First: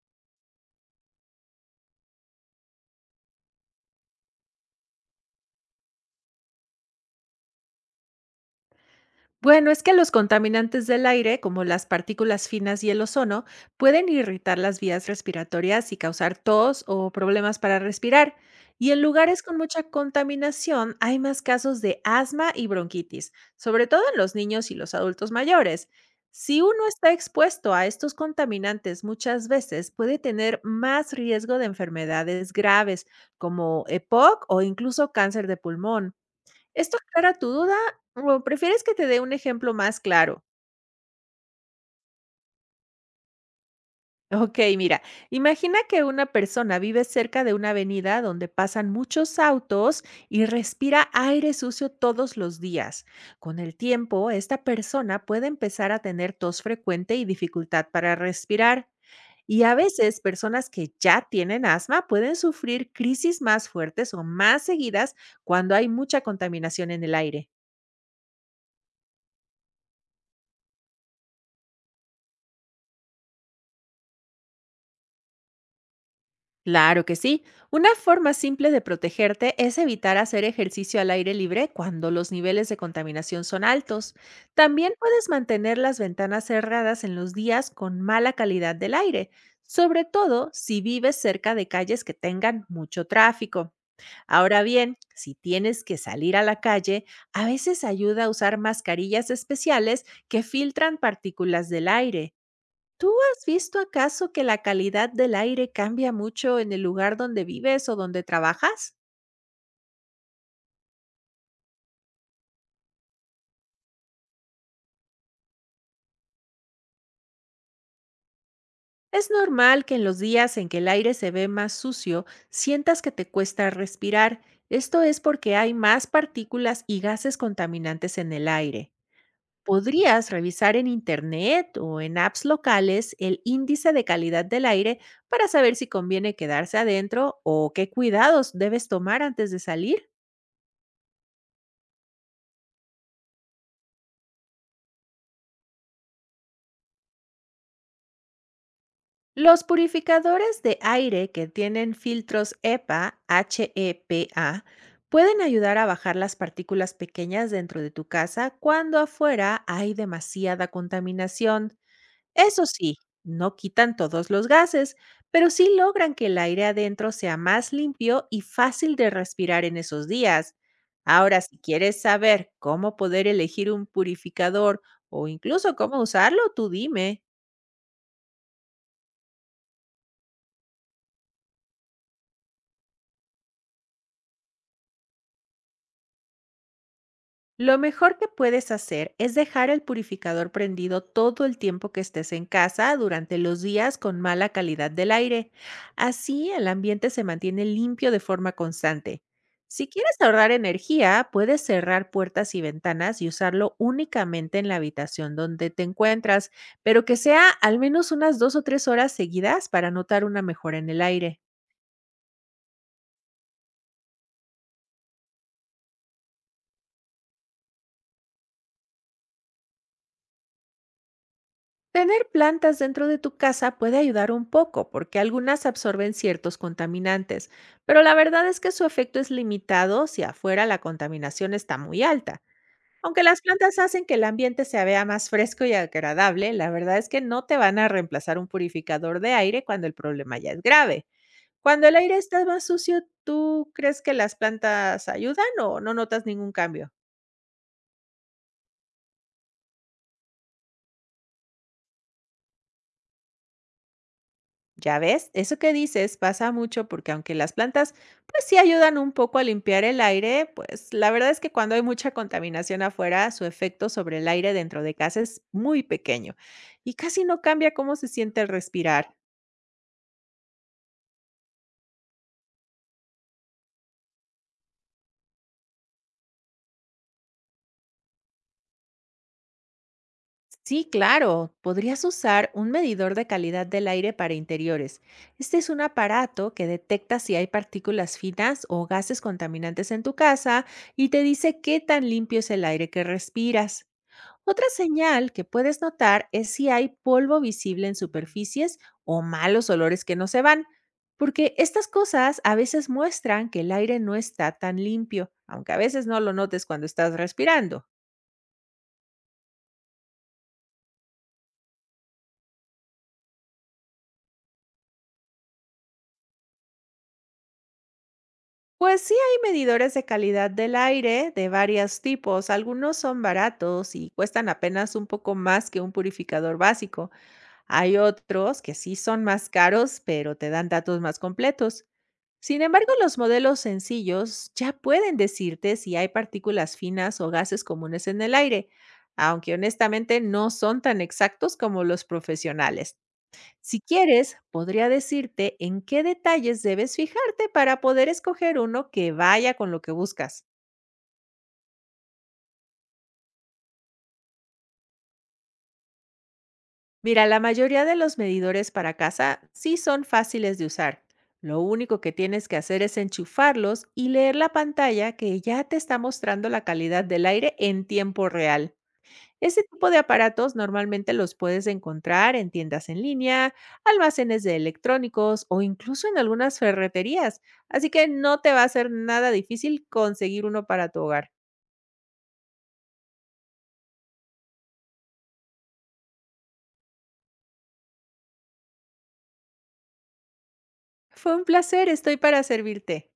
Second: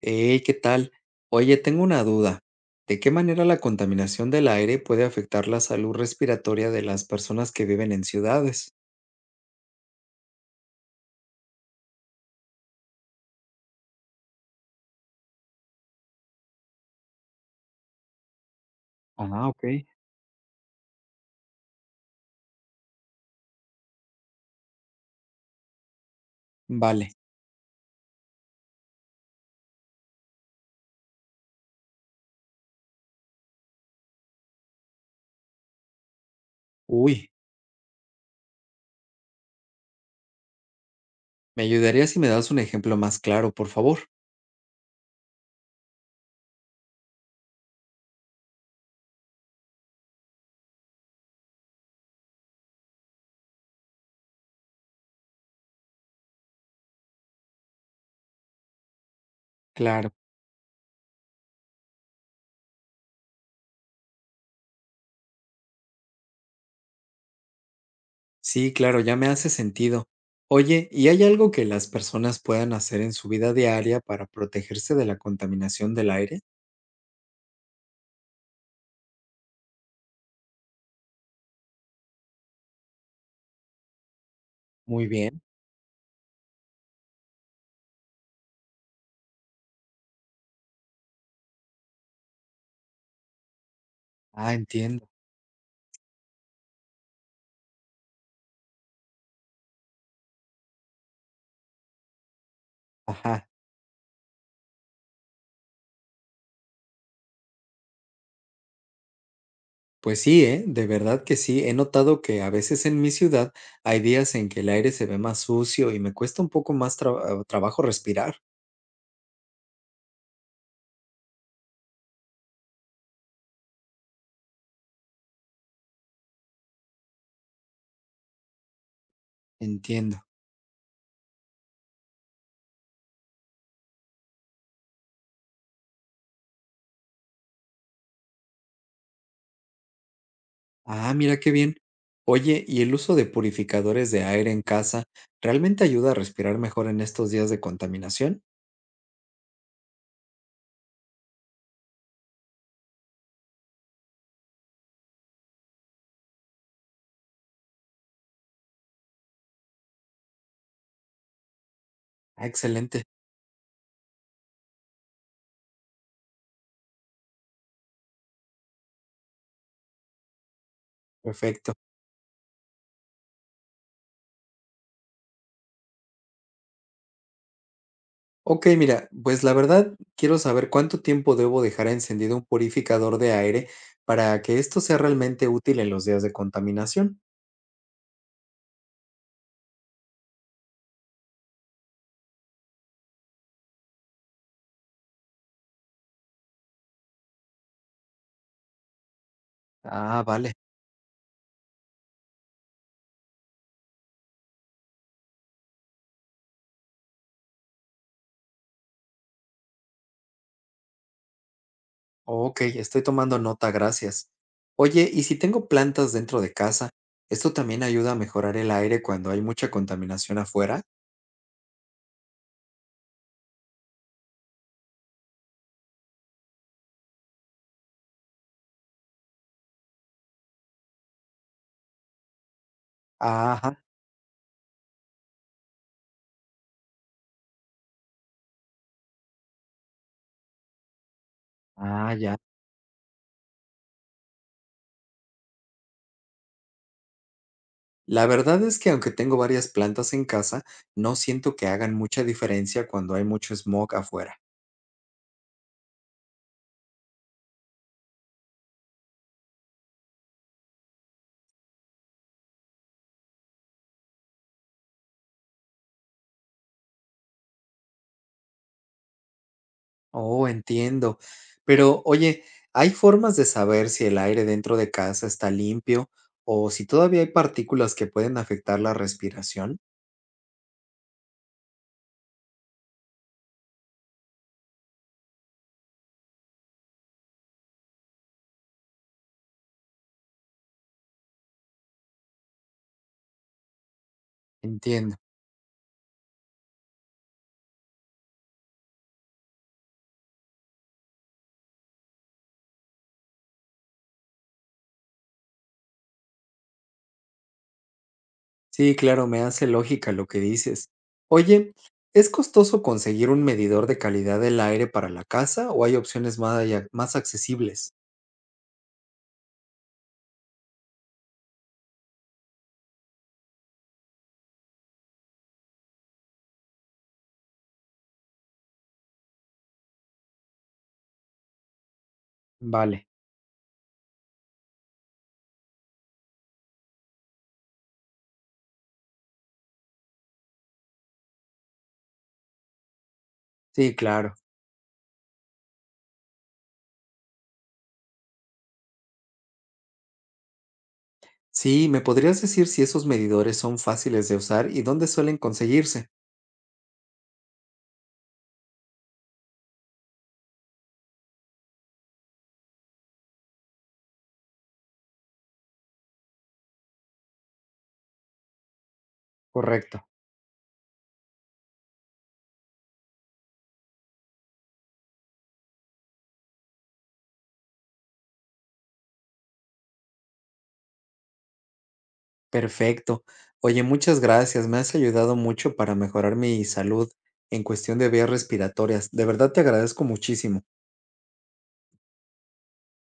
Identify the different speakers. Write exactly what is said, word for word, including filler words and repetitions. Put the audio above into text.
Speaker 1: Hey, ¿qué tal? Oye, tengo una duda. ¿De qué manera la contaminación del aire puede afectar la salud respiratoria de las personas que viven en ciudades?
Speaker 2: Bueno, es que los contaminantes del aire, como las partículas finas y el ozono, pueden irritar las vías respiratorias y causar tos o problemas para respirar. Y en lugares
Speaker 1: Ah,
Speaker 2: con mucha
Speaker 1: ok.
Speaker 2: contaminación hay más casos de asma y bronquitis, sobre todo en los niños y los adultos mayores. Si uno
Speaker 1: Vale.
Speaker 2: está expuesto a estos contaminantes muchas veces, puede tener más riesgo de enfermedades graves como EPOC o C o incluso cáncer de pulmón. ¿Esto
Speaker 1: Uy,
Speaker 2: aclara tu duda o prefieres que te dé un ejemplo más claro?
Speaker 1: me ayudaría si me das un ejemplo más claro, por favor.
Speaker 2: Ok, mira, imagina que una persona vive cerca de una avenida donde pasan muchos autos y respira aire sucio todos los días. Con el tiempo, esta persona puede empezar a tener tos frecuente y dificultad para respirar. Y a
Speaker 1: Claro.
Speaker 2: veces personas que ya tienen asma pueden sufrir crisis más fuertes o más seguidas cuando hay mucha contaminación en el aire.
Speaker 1: Sí, claro, ya me hace sentido. Oye, ¿y hay algo que las personas puedan hacer en su vida diaria para protegerse de la contaminación del aire?
Speaker 2: Claro que sí. Una forma simple de protegerte es evitar hacer ejercicio al aire libre cuando los niveles de contaminación son altos. También
Speaker 1: Muy
Speaker 2: puedes
Speaker 1: bien.
Speaker 2: mantener las ventanas cerradas en los días con mala calidad del aire, sobre todo si vives cerca de calles que tengan mucho tráfico.
Speaker 1: Ah,
Speaker 2: Ahora bien,
Speaker 1: entiendo.
Speaker 2: si tienes que salir a la calle, a veces ayuda a usar mascarillas especiales que filtran partículas del aire. ¿Tú has
Speaker 1: Ajá.
Speaker 2: visto acaso que la calidad del aire cambia mucho en el lugar donde vives o donde trabajas?
Speaker 1: Pues sí, ¿eh? De verdad que sí. He notado que a veces en mi ciudad hay días en que el aire se ve más sucio y me cuesta un poco más tra- trabajo respirar.
Speaker 2: Es normal que en los días en que el aire se ve más sucio, sientas que te cuesta respirar. Esto es porque hay más partículas y gases contaminantes en el aire.
Speaker 1: Entiendo.
Speaker 2: Podrías revisar en internet o en apps locales el índice de calidad del aire para saber si conviene quedarse adentro o qué cuidados debes tomar antes de salir.
Speaker 1: Ah, mira qué bien. Oye, ¿y el uso de purificadores de aire en casa realmente ayuda a respirar mejor en estos días de contaminación?
Speaker 2: Los purificadores de aire que tienen filtros E P A, H E P A, pueden ayudar a bajar las partículas pequeñas dentro de tu casa cuando afuera hay demasiada contaminación.
Speaker 1: Ah,
Speaker 2: Eso sí,
Speaker 1: excelente.
Speaker 2: no quitan todos los gases, pero sí logran que el aire adentro sea más limpio y fácil de respirar en esos días. Ahora, si
Speaker 1: Perfecto.
Speaker 2: quieres saber cómo poder elegir un purificador o incluso cómo usarlo, tú dime.
Speaker 1: Ok, mira, pues la verdad quiero saber cuánto tiempo debo dejar encendido un purificador de aire para que esto sea realmente útil en los días de contaminación.
Speaker 2: Lo mejor que puedes hacer es dejar el purificador prendido todo el tiempo que estés en casa durante los días con mala calidad del aire. Así el ambiente se mantiene limpio de forma constante. Si quieres
Speaker 1: Ah,
Speaker 2: ahorrar
Speaker 1: vale.
Speaker 2: energía, puedes cerrar puertas y ventanas y usarlo únicamente en la habitación donde te encuentras, pero que sea al menos unas dos o tres horas seguidas para notar una mejora en el aire.
Speaker 1: Ok, estoy tomando nota, gracias. Oye, ¿y si tengo plantas dentro de casa? ¿Esto también ayuda a mejorar el aire cuando hay mucha contaminación afuera?
Speaker 2: Tener plantas dentro de tu casa puede ayudar un poco porque algunas absorben ciertos contaminantes, pero la verdad es que su efecto es limitado si afuera la contaminación está muy alta. Aunque las
Speaker 1: Ajá,
Speaker 2: plantas hacen que el ambiente se vea más fresco y agradable, la verdad es que no te van a reemplazar un purificador de aire cuando el problema ya es grave. Cuando el
Speaker 1: ah,
Speaker 2: aire
Speaker 1: ya.
Speaker 2: está más sucio, ¿tú crees que las plantas ayudan o no notas ningún cambio?
Speaker 1: La verdad es que aunque tengo varias plantas en casa, no siento que hagan mucha diferencia cuando hay mucho smog afuera.
Speaker 2: Ya ves, eso que dices pasa mucho porque aunque las plantas pues sí ayudan un poco a limpiar el aire, pues la verdad es que cuando hay mucha contaminación afuera, su efecto sobre el aire dentro de casa es muy pequeño y casi no cambia cómo se siente el respirar.
Speaker 1: Oh, entiendo. Pero, oye, ¿hay formas de saber si el aire dentro de casa está limpio o si todavía hay partículas que pueden afectar la respiración?
Speaker 2: Sí, claro, podrías usar un medidor de calidad del aire para interiores. Este es un aparato que detecta si hay partículas finas o gases contaminantes en tu casa y te dice qué tan limpio es el aire que respiras. Otra
Speaker 1: Entiendo.
Speaker 2: señal que puedes notar es si hay polvo visible en superficies o malos olores que no se van, porque estas cosas a veces muestran que el aire no está tan limpio, aunque a veces no lo notes cuando estás respirando.
Speaker 1: Sí, claro, me hace lógica lo que dices. Oye, ¿es costoso conseguir un medidor de calidad del aire para la casa o hay opciones más, allá- más accesibles?
Speaker 2: Pues sí hay medidores de calidad del aire de varios tipos, algunos son baratos y cuestan apenas un poco más que un purificador básico, hay otros que sí son más caros pero te dan datos más completos. Sin embargo,
Speaker 1: Vale.
Speaker 2: los modelos sencillos ya pueden decirte si hay partículas finas o gases comunes en el aire, aunque honestamente no son tan exactos como los profesionales. Si
Speaker 1: Sí, claro.
Speaker 2: quieres, podría decirte en qué detalles debes fijarte para poder escoger uno que vaya con lo que buscas.
Speaker 1: Sí, ¿me podrías decir si esos medidores son fáciles de usar y dónde suelen conseguirse?
Speaker 2: Mira, la mayoría de los medidores para casa sí son fáciles de usar. Lo único que tienes que hacer es enchufarlos y leer la pantalla que ya te está mostrando la calidad del aire en tiempo real. Ese tipo de
Speaker 1: Correcto.
Speaker 2: aparatos normalmente los puedes encontrar en tiendas en línea, almacenes de electrónicos o incluso en algunas ferreterías, así que no te va a ser nada difícil conseguir uno para tu hogar.
Speaker 1: Perfecto. Oye, muchas gracias. Me has ayudado mucho para mejorar mi salud en cuestión de vías respiratorias. De verdad te agradezco muchísimo.
Speaker 2: Fue un placer, estoy para servirte.